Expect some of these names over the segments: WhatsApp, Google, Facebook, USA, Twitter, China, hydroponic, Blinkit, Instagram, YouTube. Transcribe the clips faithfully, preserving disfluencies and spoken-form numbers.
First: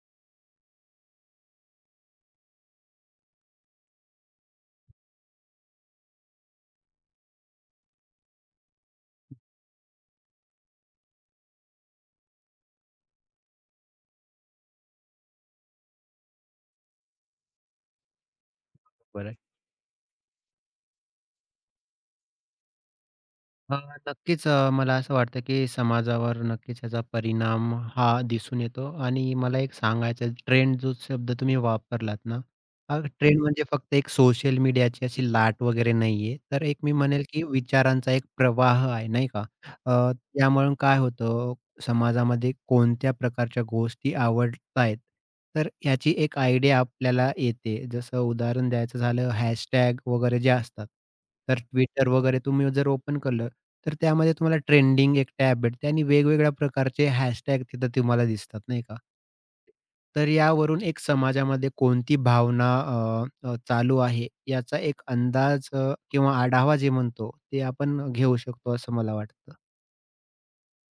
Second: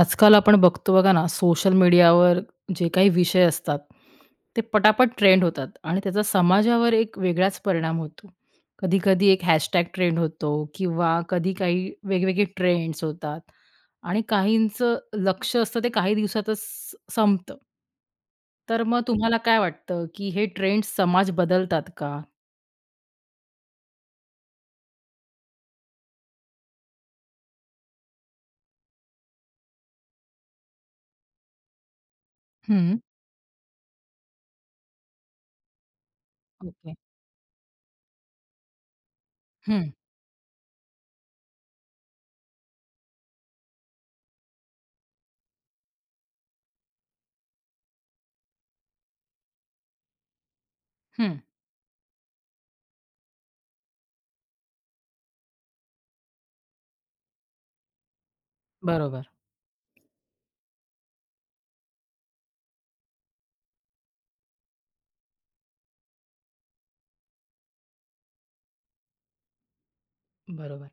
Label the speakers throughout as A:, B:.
A: आजकाल आपण बघतो बघा ना, सोशल मीडियावर जे काही विषय असतात, ते पटापट ट्रेंड होतात आणि त्याचा समाजावर एक वेगळाच परिणाम होतो. कधी-कधी एक हॅशटॅग ट्रेंड होतो किंवा कधी काही वेगवेगळे ट्रेंड्स होतात आणि काहींचं लक्ष असतं ते काही दिवसातच संपतं. तर मग
B: बरं
A: तुम्हाला काय वाटतं, की हे ट्रेंड्स समाज बदलतात का?
B: अ, नक्कीच अ, मला असं वाटतं की समाजावर नक्कीच याचा परिणाम हा दिसून येतो आणि मला एक सांगायचं ट्रेंड जो शब्द तुम्ही वापरलात ना,
A: हं.
B: हा ट्रेंड म्हणजे फक्त एक सोशल मीडियाची अशी लाट वगैरे नाहीये, तर एक मी
A: ओके.
B: म्हणेल की विचारांचा एक प्रवाह आहे, नाही का?
A: हं,
B: अ, त्यामुळे काय होतं समाजामध्ये कोणत्या प्रकारच्या गोष्टी आवडतायत. तर याची एक आयडिया आपल्याला येते. जसं उदाहरण द्यायचं झालं हॅशटॅग वगैरे जे असतात.
A: हं.
B: तर Twitter वगैरे तुम्ही जर ओपन केलं, तर त्यामध्ये तुम्हाला ट्रेंडिंग एक टॅब भेटते आणि वेगवेगळ्या प्रकारचे हॅशटॅग तिथं तुम्हाला दिसतात, नाही का?
A: बरोबर.
B: तर यावरून एक समाजामध्ये कोणती भावना अ, अ, चालू आहे याचा एक अंदाज अ, किंवा आढावा जे म्हणतो, ते आपण घेऊ शकतो असं मला वाटतं.
A: बरोबर.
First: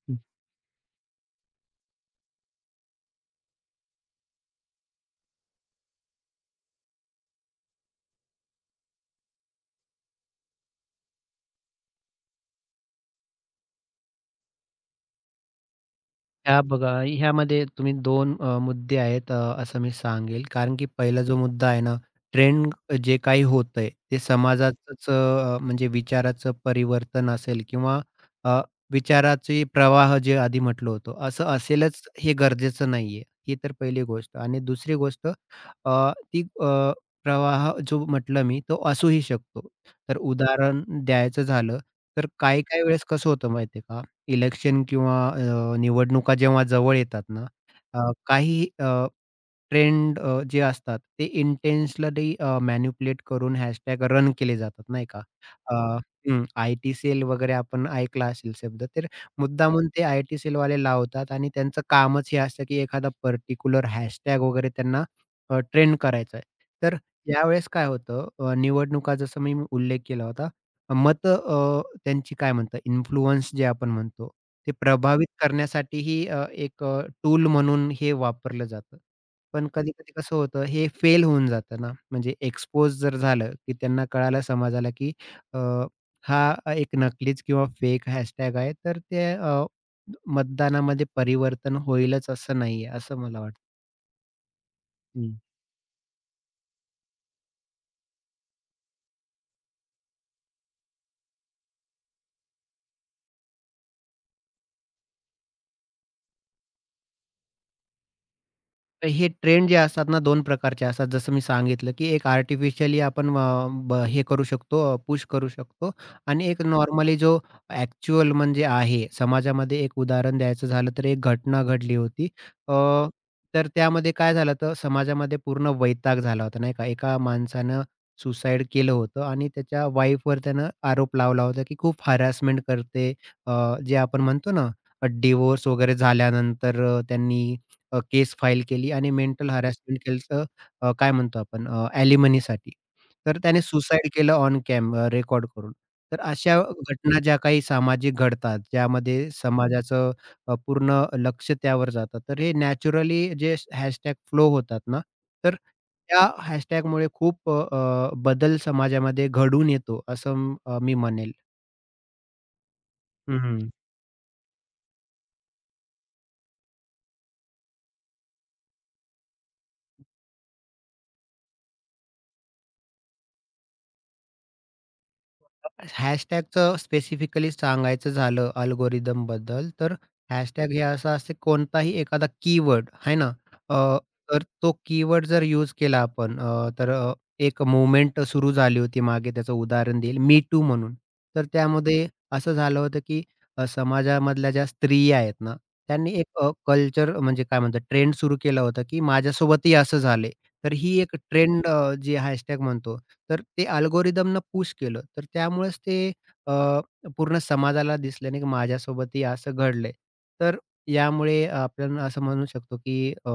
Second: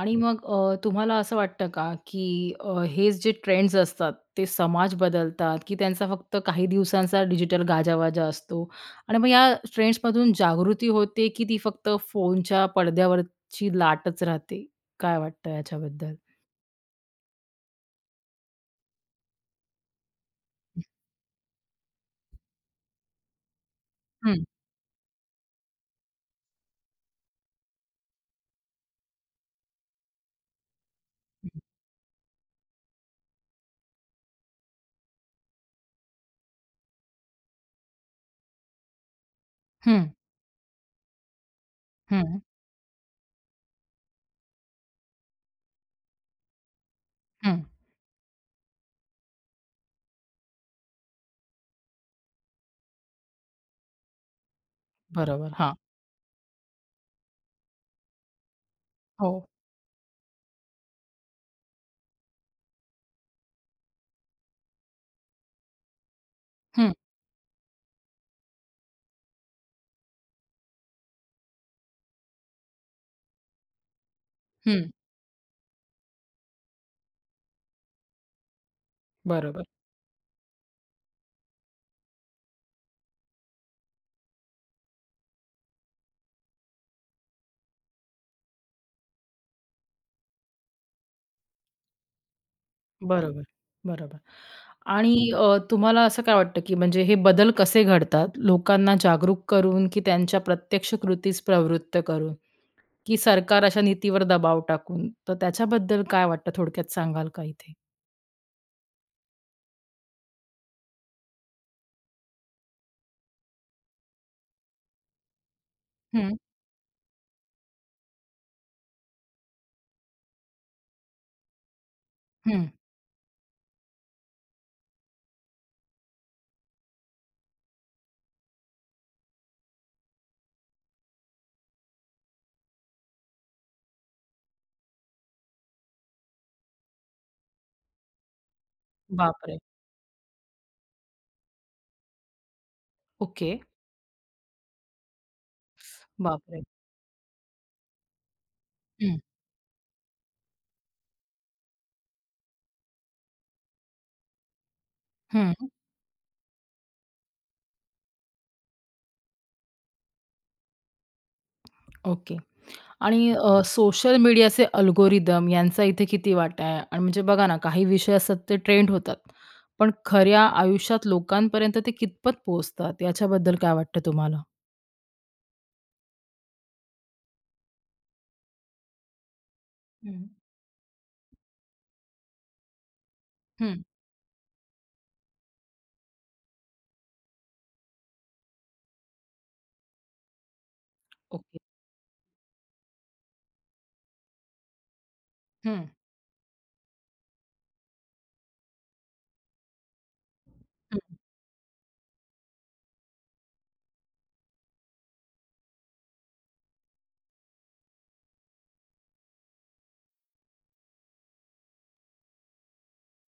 A: आणि मग अ, तुम्हाला असं वाटतं का, की अ, हे जे ट्रेंड्स असतात, ते समाज बदलतात, की त्यांचा फक्त काही दिवसांचा डिजिटल गाजावाजा असतो? आणि मग या ट्रेंड्समधून जागृती होते, की ती फक्त फोनच्या पडद्यावरची लाटच राहते? काय वाटतं याच्याबद्दल?
B: ह्या बघा, ह्यामध्ये तुम्ही दोन अ, मुद्दे आहेत अ, असं मी सांगेल. कारण की पहिला जो मुद्दा आहे ना, ट्रेंड जे काही होतंय ते
A: हं,
B: समाजाचंच अ, म्हणजे विचाराचं परिवर्तन असेल किंवा अ, विचाराचे प्रवाह जे आधी म्हटलं होतं, असं
A: हं,
B: असेलच हे गरजेचं नाहीये. ही तर पहिली गोष्ट आणि दुसरी गोष्ट अ, ती अ, प्रवाह जो म्हटलं मी तो असूही शकतो.
A: हं,
B: तर उदाहरण द्यायचं झालं, तर
A: हं,
B: काही-काही वेळेस कसं होतं माहिती का? इलेक्शन किंवा अ, निवडणुका जेव्हा जवळ येतात ना, अ, काही अ, ट्रेंड अ, जे असतात ते इंटेन्शनली अ, करून हॅशटॅग रन केले जातात नाही का?
A: बरोबर. हां.
B: अ, हो. सेल वगैरे आपण ऐकला असेल शब्द. तर हो.
A: हो.
B: मुद्दामून ते आयटी सेलवाले लावतात आणि त्यांचं कामच हे असतं, की एखादा पर्टिक्युलर हॅशटॅग वगैरे त्यांना ट्रेंड करायचा आहे.
A: हं,
B: तर यावेळेस काय होतं अ, निवडणुका जसं मी उल्लेख केला होता. मतं त्यांची काय म्हणतात इन्फ्लुअन्स जे आपण म्हणतो, ते
A: हं.
B: प्रभावित करण्यासाठीही अ, एक टूल म्हणून हे वापरलं जातं.
A: बरोबर,
B: पण कधी-कधी कसं होतं, हे फेल होऊन जातं ना, म्हणजे एक्सपोज जर झालं, की त्यांना कळालं समाजाला, की अ, हा एक नकलीच किंवा फेक हॅशटॅग आहे, तर ते अ, मतदानामध्ये परिवर्तन होईलच असं नाहीये, असं मला
A: बरोबर,
B: वाटतं.
A: बरोबर. आणि अ, तुम्हाला असं काय वाटतं, की म्हणजे हे बदल कसे घडतात? लोकांना जागरूक करून, की त्यांच्या प्रत्यक्ष कृतीस प्रवृत्त करून, की सरकार अशा नीतीवर दबाव टाकून? तर त्याच्याबद्दल काय वाटतं थोडक्यात सांगाल का इथे?
B: तर हे ट्रेंड जे असतात ना दोन प्रकारचे असतात. जसं मी सांगितलं, की एक आर्टिफिशियली आपण अ, ब हे करू शकतो, अ, पुश करू शकतो
A: हं,
B: आणि एक नॉर्मली जो ॲक्चुअल म्हणजे आहे. समाजामध्ये एक उदाहरण द्यायचं झालं तर एक घटना घडली होती.
A: हं.
B: अ, तर त्यामध्ये काय झालं तर समाजामध्ये पूर्ण वैताग झाला होता नाही का. एका माणसानं सुसाईड केलं होतं आणि त्याच्या वाईफवर त्यानं आरोप लावला होता, की खूप हॅरासमेंट करते. अ, जे आपण म्हणतो ना, डिव्होर्स वगैरे झाल्यानंतर अ, त्यांनी अ, केस फाईल केली आणि मेंटल हं.
A: बापरे!
B: हॅरासमेंट केलचं अ, काय म्हणतो आपण अ, अॅलिमनीसाठी. तर
A: ओके.
B: त्याने सुसाईड केलं ऑन कॅम रेकॉर्ड करून. तर अशा
A: बापरे!
B: घटना ज्या काही सामाजिक घडतात,
A: हं,
B: ज्यामध्ये समाजाचं अ, पूर्ण लक्ष त्यावर जातं. तर हे नॅचरली जे हॅशटॅग फ्लो होतात ना,
A: हं.
B: तर त्या हॅशटॅगमुळे खूप अ, अ, बदल समाजामध्ये घडून येतो असं अ, मी म्हणेल.
A: ओके. आणि अ,
B: हं.
A: सोशल मीडियाचे अल्गोरिदम यांचा इथे किती वाटा आहे? आणि म्हणजे बघा ना, काही विषय असतात ते ट्रेंड होतात. पण खऱ्या आयुष्यात लोकांपर्यंत ते कितपत पोहोचतात? याच्याबद्दल काय वाटतं तुम्हाला?
B: हॅशटॅगचं स्पेसिफिकली सांगायचं झालं अल्गोरिदमबद्दल, तर
A: हं.
B: हॅशटॅग हे असं असते कोणताही एखादा कीवर्ड आहे ना, अ,
A: हं.
B: तर तो कीवर्ड जर यूज केला आपण अ, तर अ, एक मूव्हमेंट सुरू झाली होती मागे त्याचं उदाहरण देईल मी टू म्हणून. तर
A: ओके.
B: त्यामध्ये असं झालं होतं, की अ, समाजामधल्या ज्या स्त्रिया आहेत ना,
A: हं,
B: त्यांनी एक कल्चर म्हणजे काय म्हणतात ट्रेंड सुरू केला होता, की माझ्यासोबतही असं झालंय. तर
A: हं,
B: ही एक ट्रेंड अ, जी हॅशटॅग म्हणतो तर ते अल्गोरिदमनं पुश केलं. तर त्यामुळेच ते अ, पूर्ण समाजाला दिसलं नाही, की माझ्यासोबतही असं घडलंय. तर यामुळे आपण असं म्हणू शकतो, की अ,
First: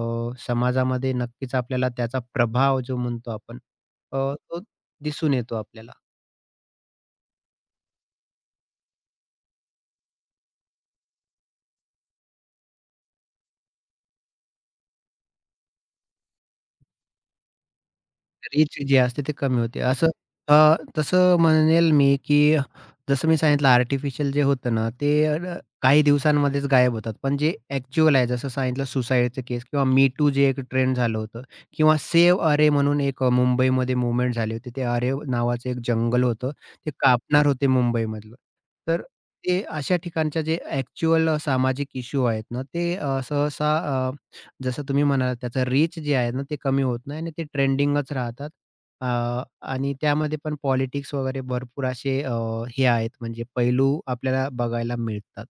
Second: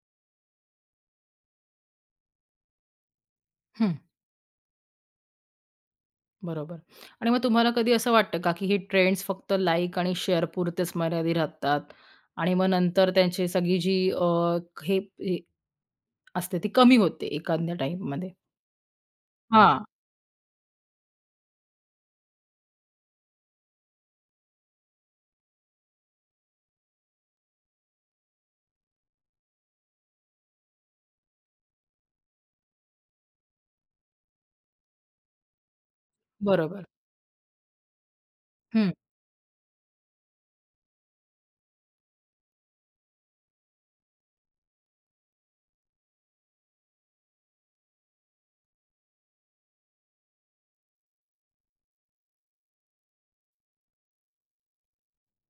B: समाजामध्ये नक्कीच आपल्याला त्याचा प्रभाव जो म्हणतो आपण
A: हं.
B: अ, तो दिसून येतो आपल्याला.
A: बरोबर आणि मग तुम्हाला कधी असं वाटतं का, की ही ट्रेंड्स फक्त लाइक आणि शेअर पुरतेच मर्यादित राहतात आणि मग नंतर त्यांची सगळी जी अ, हे हे असते ती कमी होते एखाद्या टाईममध्ये?
B: रीच जी असते ते कमी होते.
A: हां,
B: असं अ, तसं म्हणेल मी, की जसं मी सांगितलं आर्टिफिशियल जे होतं ना, ते अ, काही दिवसांमध्येच गायब होतात. पण जे ॲक्चुअल आहे, जसं सांगितलं सुसाईडचं केस किंवा मी टू जे एक ट्रेंड झालं होतं किंवा सेव्ह अरे म्हणून एक अ, मुंबईमध्ये मूव्हमेंट झाली होती. ते अरे नावाचं एक जंगल होतं.
A: बरोबर.
B: ते कापणार होते मुंबईमधलं. तर ते अशा ठिकाणच्या जे ॲक्चुअल सामाजिक इश्यू आहेत ना, ते अ, सहसा जसं तुम्ही म्हणालात त्याचं रीच जे आहे ना, ते कमी होत नाही आणि ते ट्रेंडिंगच राहतात. अ, आणि त्यामध्ये पण पॉलिटिक्स वगैरे भरपूर असे अ, हे आहेत म्हणजे पैलू आपल्याला बघायला मिळतात.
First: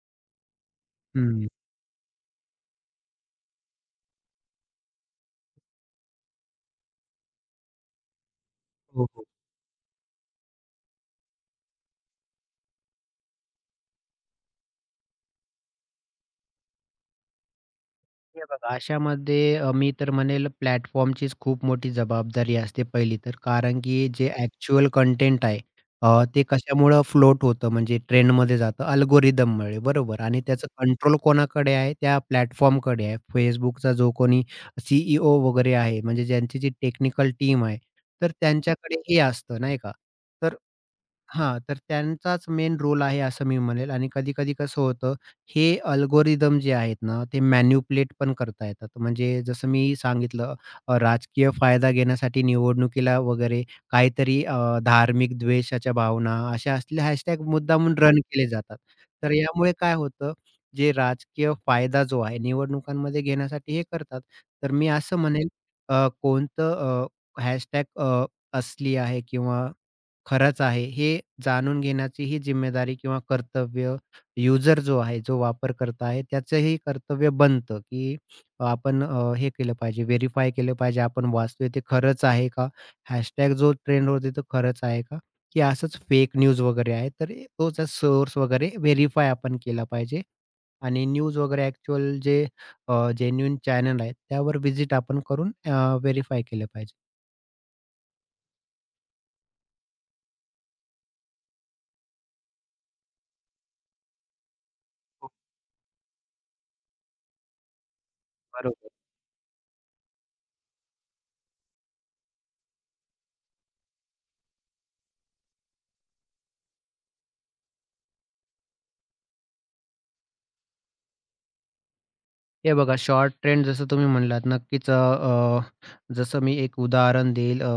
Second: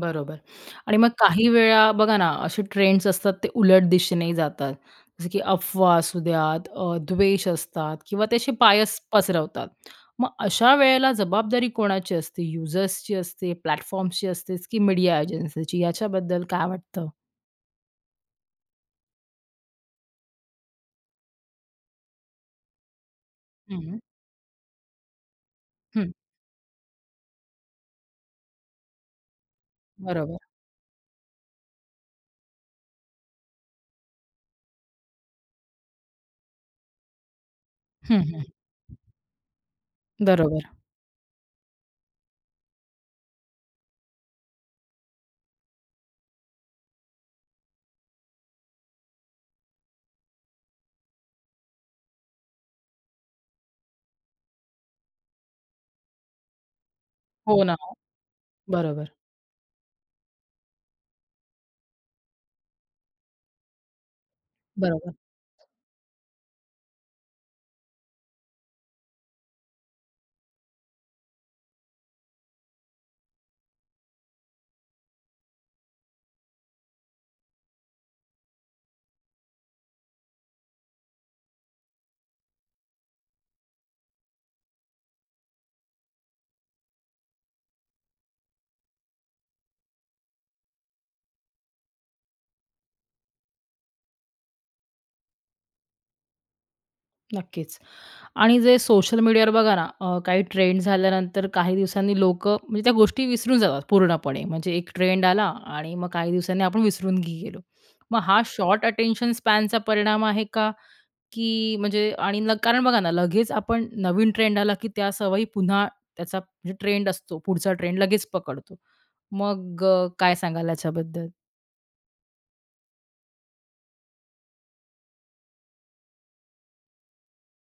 A: बरोबर. आणि मग
B: हं.
A: काही वेळा बघा ना, असे ट्रेंड्स असतात ते उलट दिशेनेही जातात. जसं की अफवा असू द्यात, अ, द्वेष असतात किंवा ते असे बायस
B: हो, हो.
A: पसरवतात. मग अशा वेळेला जबाबदारी कोणाची असते? युजर्सची असते, प्लॅटफॉर्म्सची असतेच की मीडिया एजन्सीची? याच्याबद्दल काय वाटतं?
B: हे बघा, अशामध्ये अ, मी तर म्हणेल प्लॅटफॉर्मचीच खूप मोठी जबाबदारी असते पहिली तर. कारण
A: हं,
B: की जे ॲक्चुअल कंटेंट आहे
A: हं.
B: अ, ते कशामुळं फ्लोट होतं म्हणजे ट्रेंडमध्ये जातं अल्गोरिदममुळे बरोबर
A: बरोबर.
B: आणि त्याचं कंट्रोल कोणाकडे आहे? त्या प्लॅटफॉर्मकडे आहे. Facebookचा जो कोणी सी ई ओ वगैरे आहे म्हणजे ज्यांची जी टेक्निकल टीम आहे,
A: हं,
B: तर
A: हं.
B: त्यांच्याकडे हे असतं नाही का? तर
A: बरोबर.
B: हां, तर त्यांचाच मेन रोल आहे असं मी म्हणेल आणि कधी-कधी कसं होतं हे अल्गोरिदम जे आहेत ना, ते मॅनिपुलेट पण करता येतात. म्हणजे जसं मी सांगितलं अ, राजकीय फायदा घेण्यासाठी निवडणुकीला वगैरे काहीतरी अ, धार्मिक द्वेषाच्या भावना अशा असले हॅशटॅग
A: हो ना.
B: मुद्दामून रन केले जातात.
A: बरोबर,
B: तर यामुळे काय होतं, जे राजकीय फायदा जो आहे निवडणुकांमध्ये घेण्यासाठी हे करतात. तर मी
A: बरोबर.
B: असं म्हणेल अ, कोणतं हॅशटॅग असली आहे किंवा खरंच आहे. हे जाणून घेण्याची ही जिम्मेदारी किंवा कर्तव्य युजर जो आहे, जो वापरकर्ता आहे, त्याचंही कर्तव्य बनतं, की आपण अ, हे केलं पाहिजे, व्हेरिफाय केलं पाहिजे, आपण वाचतोय ते खरंच आहे का? हॅशटॅग जो ट्रेंड होते तो खरंच आहे का? की असंच फेक न्यूज वगैरे आहे, तर हे- तोचा सोर्स वगैरे व्हेरिफाय आपण केला पाहिजे आणि न्यूज वगैरे ॲक्चुअल जे अ, चॅनल आहेत, त्यावर व्हिजिट आपण करून अ, केलं पाहिजे.
A: नक्कीच. आणि जे सोशल मीडियावर बघा ना, अ, काही ट्रेंड झाल्यानंतर काही दिवसांनी लोक, म्हणजे त्या गोष्टी विसरून जातात पूर्णपणे. म्हणजे एक ट्रेंड
B: हो,
A: आला आणि मग काही दिवसांनी आपण विसरून गे गेलो. मग हा शॉर्ट
B: बरोबर.
A: अटेन्शन स्पॅनचा परिणाम आहे का? की म्हणजे आणि ल कारण बघा ना, लगेच आपण नवीन ट्रेंड आला की त्या सवयी पुन्हा त्याचा म्हणजे ट्रेंड असतो, पुढचा ट्रेंड लगेच पकडतो. मग अ, काय सांगाल याच्याबद्दल?
B: हे बघा, शॉर्ट ट्रेंड जसं तुम्ही म्हणलात नक्कीच अ, अ, जसं मी एक उदाहरण देईल अ,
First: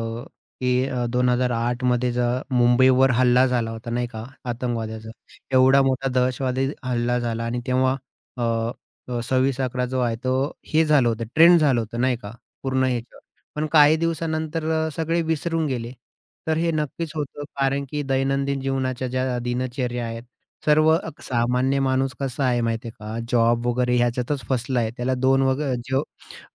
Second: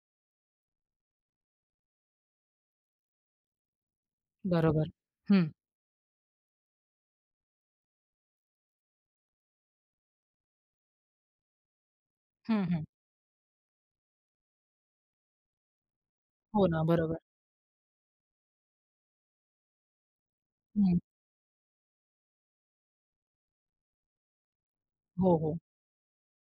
B: की अ, दोन हजार आठ मध्ये ज मुंबईवर हल्ला झाला होता नाही का
A: बरोबर.
B: आतंकवाद्याचा.
A: हं,
B: एवढा मोठा दहशतवादी हल्ला झाला आणि तेव्हा अ, अ, सव्वीस अकरा जो आहे तो हे झालं होतं, ट्रेंड झालं होतं नाही का
A: हं, हं.
B: पूर्ण ह्याच्यावर. पण काही दिवसानंतर अ, सगळे विसरून गेले. तर
A: हो
B: हे
A: ना,
B: नक्कीच
A: बरोबर.
B: होतं कारण की दैनंदिन जीवनाच्या ज्या दिनचर्या आहेत सर्व
A: हं.
B: अ, सामान्य माणूस कसा आहे माहिती का? जॉब वगैरे ह्याच्यातच फसला आहे. त्याला
A: हो,
B: दोन
A: हो.
B: वग जेव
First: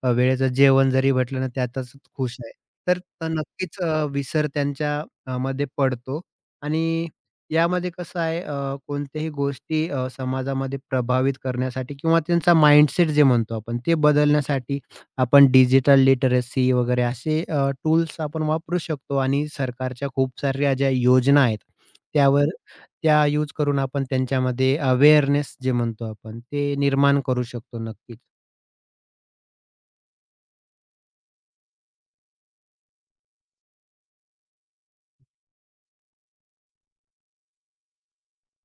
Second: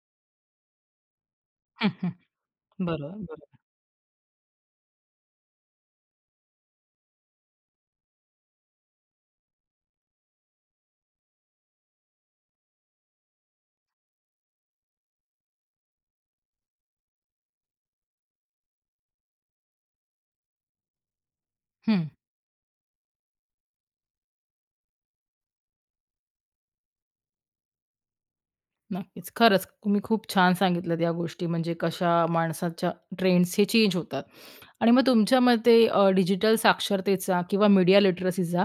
B: अ, वेळेचं जेवण जरी भेटलं ना
A: हं,
B: त्यातच
A: हं.
B: खुश आहे. तर
A: बरोबर,
B: त
A: बरोबर.
B: नक्कीच अ, विसर त्यांच्या अ, मध्ये पडतो आणि यामध्ये कसं आहे अ, कोणत्याही गोष्टी अ, समाजामध्ये प्रभावित करण्यासाठी किंवा त्यांचा माइंडसेट जे म्हणतो आपण ते बदलण्यासाठी आपण डिजिटल लिटरसी वगैरे असे टूल्स आपण वापरू शकतो आणि सरकारच्या खूप साऱ्या ज्या योजना आहेत
A: हं.
B: त्यावर त्या यूज करून आपण त्यांच्यामध्ये अवेअरनेस जे म्हणतो आपण ते निर्माण करू शकतो नक्कीच.
A: नक्कीच. खरंच तुम्ही खूप छान सांगितल्यात या गोष्टी म्हणजे कशा माणसाच्या ट्रेंड्स हे चेंज होतात. आणि मग तुमच्या मते डिजिटल साक्षरतेचा किंवा मीडिया लिटरसीचा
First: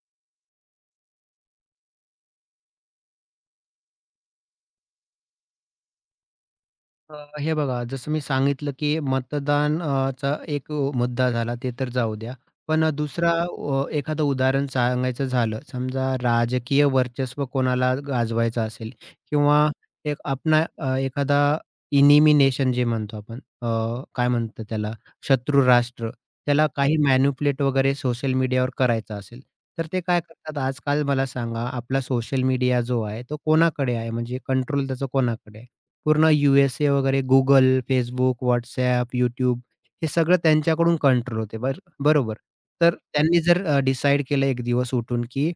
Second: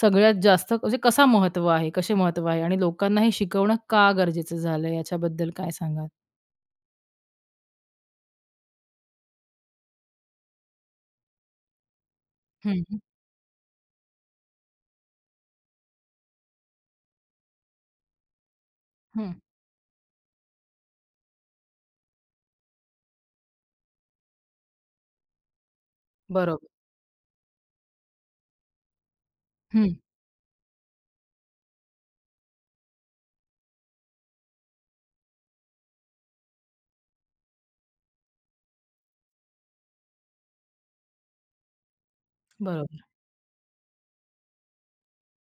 A: सगळ्यात जास्त म्हणजे कसा महत्त्व आहे? कसे महत्त्व आहे? आणि लोकांना हे शिकवणं का गरजेचं झालं याच्याबद्दल काय सांगाल?
B: अ, हे बघा, जसं मी सांगितलं, की मतदान अ, चा एक मुद्दा झाला ते तर जाऊ द्या.
A: हं,
B: पण
A: हं.
B: दुसरा अ, एखादं उदाहरण सांगायचं झालं, समजा राजकीय वर्चस्व कोणाला गाजवायचं असेल किंवा एक आपला अ, एखादा इनिमिनेशन जे म्हणतो आपण अ, काय म्हणतो त्याला शत्रू राष्ट्र, त्याला
A: बरोबर.
B: काही मॅनिप्युलेट वगैरे सोशल मीडियावर करायचं असेल, तर
A: हं.
B: ते काय करतात आजकाल मला सांगा, आपला सोशल मीडिया जो आहे तो कोणाकडे आहे म्हणजे कंट्रोल त्याचा कोणाकडे आहे? पूर्ण यू एस ए वगैरे Google, Facebook, WhatsApp, YouTube हे सगळं त्यांच्याकडून कंट्रोल होते बर बरोबर. तर
A: बरोबर.
B: त्यांनी जर अ, डिसाईड केलं एक दिवस उठून, की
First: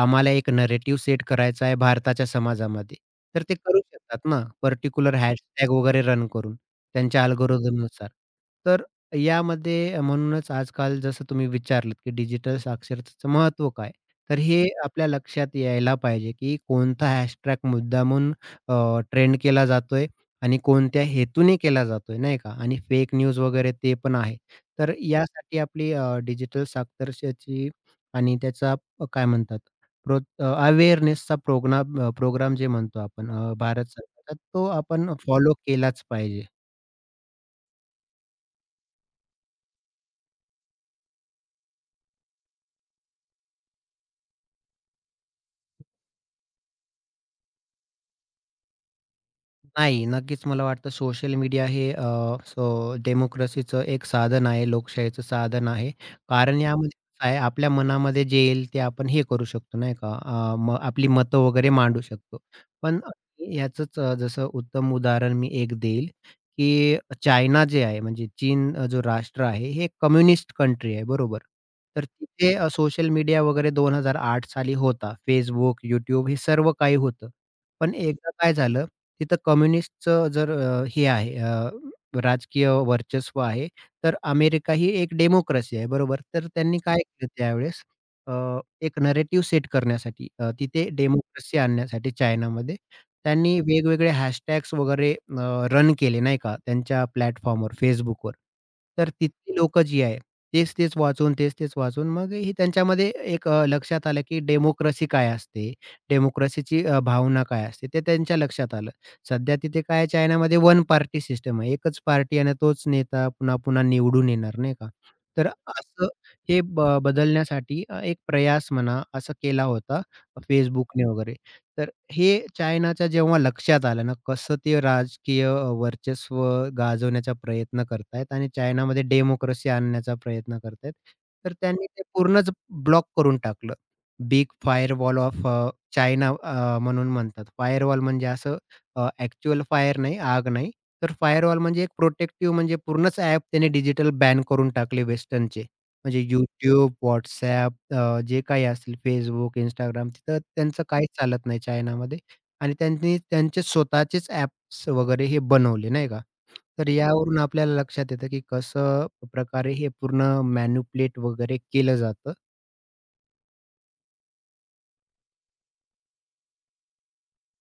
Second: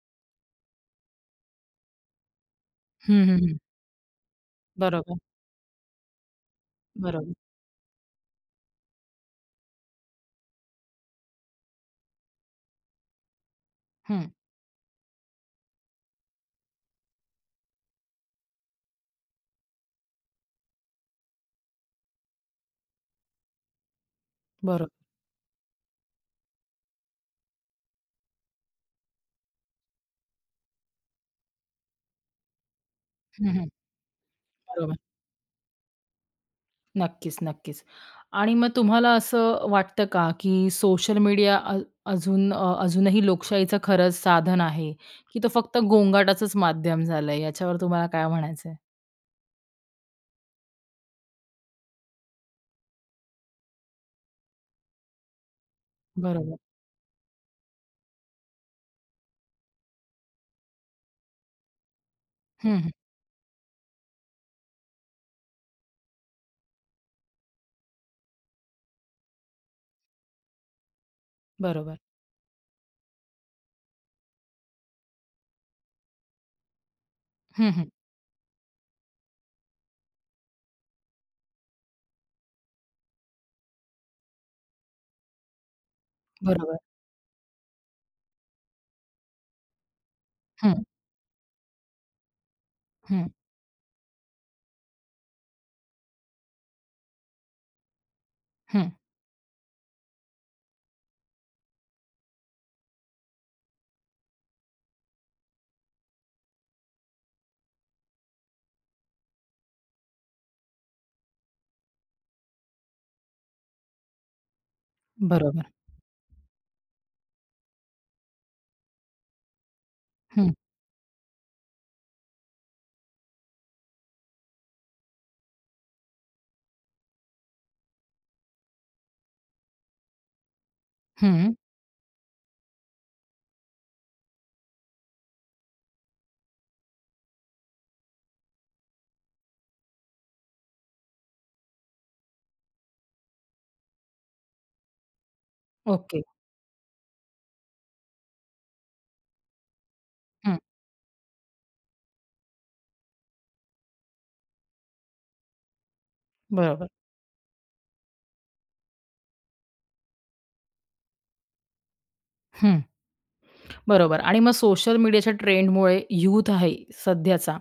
B: आम्हाला एक नरेटिव्ह सेट करायचा आहे भारताच्या समाजामध्ये.
A: हं, हं,
B: तर ते
A: हं.
B: करू शकतात ना, पर्टिक्युलर
A: बरोबर.
B: हॅशटॅग वगैरे रन करून त्यांच्या
A: बरोबर.
B: अल्गोरिथमनुसार. तर यामध्ये म्हणूनच आजकाल जसं तुम्ही विचारलत, की डिजिटल साक्षरतेचं महत्त्व काय?
A: हं.
B: तर हे आपल्या लक्षात यायला पाहिजे, की कोणता हॅशटॅग मुद्दामून ट्रेंड केला जातोय आणि कोणत्या हेतूने केला जातोय, नाही का? आणि फेक न्यूज वगैरे ते पण आहे.
A: बरोबर.
B: तर यासाठी आपली डिजिटल साक्षरतेची आणि त्याचा अ, काय म्हणतात प्रो अ, अवेअरनेसचा प्रोग्राम अ, प्रोग्राम जे म्हणतो आपण
A: हं,
B: अ,
A: हं.
B: भारत सरकारचा, तो
A: बरोबर.
B: आपण फॉलो केलाच पाहिजे.
A: नक्कीच, नक्कीच. आणि मग तुम्हाला असं वाटतं का, की सोशल मीडिया अ अजून अ, अजूनही लोकशाहीचं खरंच साधन आहे, की तो फक्त गोंगाटाचंच माध्यम झालंय? याच्यावर तुम्हाला काय म्हणायचं आहे?
B: नाही, नक्कीच मला वाटतं सोशल मीडिया हे अ, सो डेमोक्रसीचं एक साधन आहे, लोकशाहीचं साधन आहे. कारण
A: बरोबर.
B: हो. यामध्ये कसं आहे, आपल्या मनामध्ये जे येईल ते आपण हे करू शकतो नाही का? अ, मग आपली मतं वगैरे मांडू शकतो.
A: हं, हं.
B: पण ह्याचंच अ, जसं उत्तम उदाहरण मी एक देईल, की चायना जे आहे म्हणजे चीन अ, जो राष्ट्र आहे, हे कम्युनिस्ट कंट्री आहे बरोबर.
A: बरोबर.
B: तर तिथे अ, सोशल मीडिया वगैरे दोन हजार आठ साली होता. Facebook, YouTube हे सर्व काही होतं.
A: हं, हं.
B: पण एकदा काय झालं तिथं कम्युनिस्टचं जर अ, हे आहे अ, राजकीय वर्चस्व आहे. तर अमेरिका ही एक डेमोक्रेसी आहे, बरोबर? तर
A: बरोबर.
B: त्यांनी काय केलं त्यावेळेस अ, एक नरेटिव्ह सेट करण्यासाठी अ,
A: हं,
B: तिथे डेमोक्रेसी आणण्यासाठी चायनामध्ये
A: हं,
B: त्यांनी वेगवेगळे हॅशटॅग्स वगैरे रन केले नाही का त्यांच्या प्लॅटफॉर्मवर, Facebookवर.
A: हं.
B: तर तिथली लोकं जी आहे तेच-तेच वाचून, तेच-तेच वाचून मग हे त्यांच्यामध्ये एक अ, लक्षात आलं की डेमोक्रेसी काय असते? डेमोक्रेसीची भावना काय असते? ते त्यांच्या लक्षात आलं. सध्या तिथे काय आहे चायनामध्ये वन पार्टी सिस्टम आहे. एकच पार्टी आणि तोच नेता पुन्हा-पुन्हा निवडून येणार, नाही का? तर
A: बरोबर.
B: असं हे ब बदलण्यासाठी अ, एक प्रयास म्हणा असा केला होता
A: हं,
B: Facebookने वगैरे. तर हे चायनाच्या जेव्हा लक्षात आलं ना, कसं ते राजकीय अ, वर्चस्व गाजवण्याचा प्रयत्न करतायत आणि चायनामध्ये डेमोक्रसी आणण्याचा प्रयत्न करतायत.
A: हं.
B: तर त्यांनी ते पूर्णच ब्लॉक करून टाकलं. बिग फायरवॉल ऑफ चायना अ, म्हणून म्हणतात. फायरवॉल म्हणजे असं अ, फायर नाही, आग नाही. तर फायरवॉल म्हणजे एक प्रोटेक्टिव्ह म्हणजे पूर्णच ॲप त्याने डिजिटल बॅन करून टाकले वेस्टर्नचे.
A: ओके.
B: म्हणजे YouTube, WhatsApp अ, जे काही असतील Facebook, इंस्टाग्राम तिथं
A: हं.
B: त्यांचं काहीच चालत नाही चायनामध्ये आणि त्यांनी त्यांचे स्वतःचेच ॲप्स वगैरे हे बनवले नाही का.
A: बरोबर.
B: तर यावरून आपल्याला लक्षात येतं, की कसं प्रकारे हे पूर्ण मॅनिप्युलेट वगैरे केलं जातं.
A: हं. बरोबर आणि मग सोशल मीडियाच्या ट्रेंडमुळे यूथ आहे सध्याचा,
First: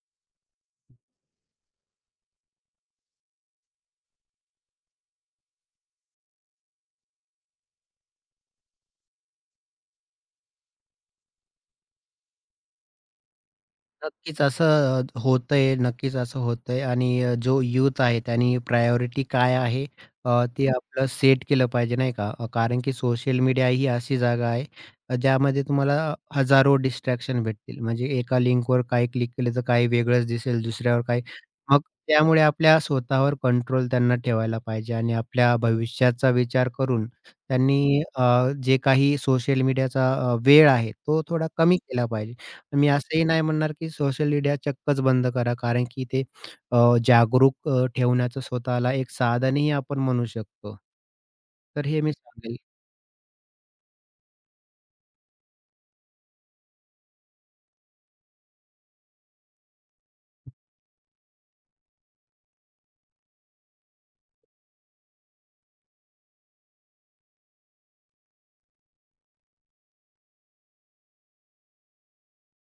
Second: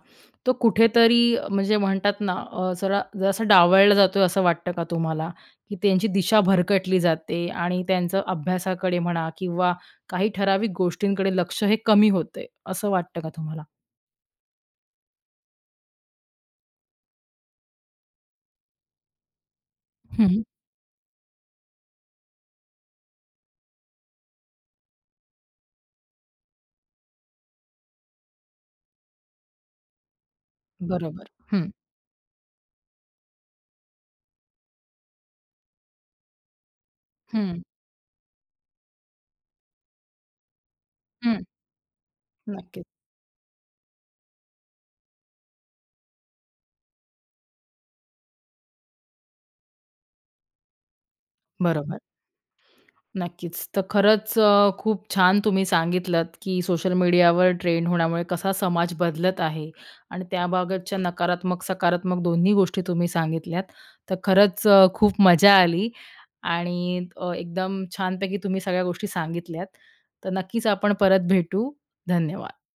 A: तो कुठेतरी अ, म्हणजे म्हणतात ना अ, जरा जरासा डावळला जातोय असं वाटतं का तुम्हाला? की त्यांची दिशा भरकटली जाते आणि त्यांचं अभ्यासाकडे म्हणा किंवा काही ठराविक गोष्टींकडे लक्ष हे कमी होते, असं वाटतं का तुम्हाला?
B: नक्कीच असं अ, होतंय, नक्कीच असं होतंय आणि अ, जो यूथ आहे त्यांनी प्रायोरिटी काय आहे
A: हं,
B: अ, ते आपलं सेट केलं पाहिजे नाही का? अ, कारण की सोशल मीडिया ही अशी जागा आहे अ, ज्यामध्ये तुम्हाला हजारो डिस्ट्रॅक्शन भेटतील. म्हणजे एका लिंकवर काही क्लिक केलं तर काही वेगळंच दिसेल, दुसऱ्यावर काही.
A: बरोबर. हं,
B: मग त्यामुळे आपल्या स्वतःवर कंट्रोल त्यांना ठेवायला पाहिजे आणि आपल्या भविष्याचा विचार करून
A: हं,
B: त्यांनी अ, जे काही सोशल मीडियाचा अ, वेळ आहे तो
A: हं.
B: थोडा कमी केला पाहिजे.
A: नक्कीच.
B: मी असंही नाही म्हणणार, की सोशल मीडिया चक्कच बंद करा. कारण की ते अ, जागरूक अ, ठेवण्याचं स्वतःला एक साधनही आपण म्हणू शकतो. तर
A: बरोबर.
B: हे मी सांगेल.
A: नक्कीच. तर खरंच अ, खूप छान तुम्ही सांगितलत, की सोशल मीडियावर ट्रेंड होण्यामुळे कसा समाज बदलत आहे आणि त्याबाबतच्या नकारात्मक, सकारात्मक दोन्ही गोष्टी तुम्ही सांगितल्यात. तर खरंच अ, खूप मजा आली आणि अ, एकदम छानपैकी तुम्ही सगळ्या गोष्टी सांगितल्यात. तर नक्कीच आपण परत भेटू. धन्यवाद.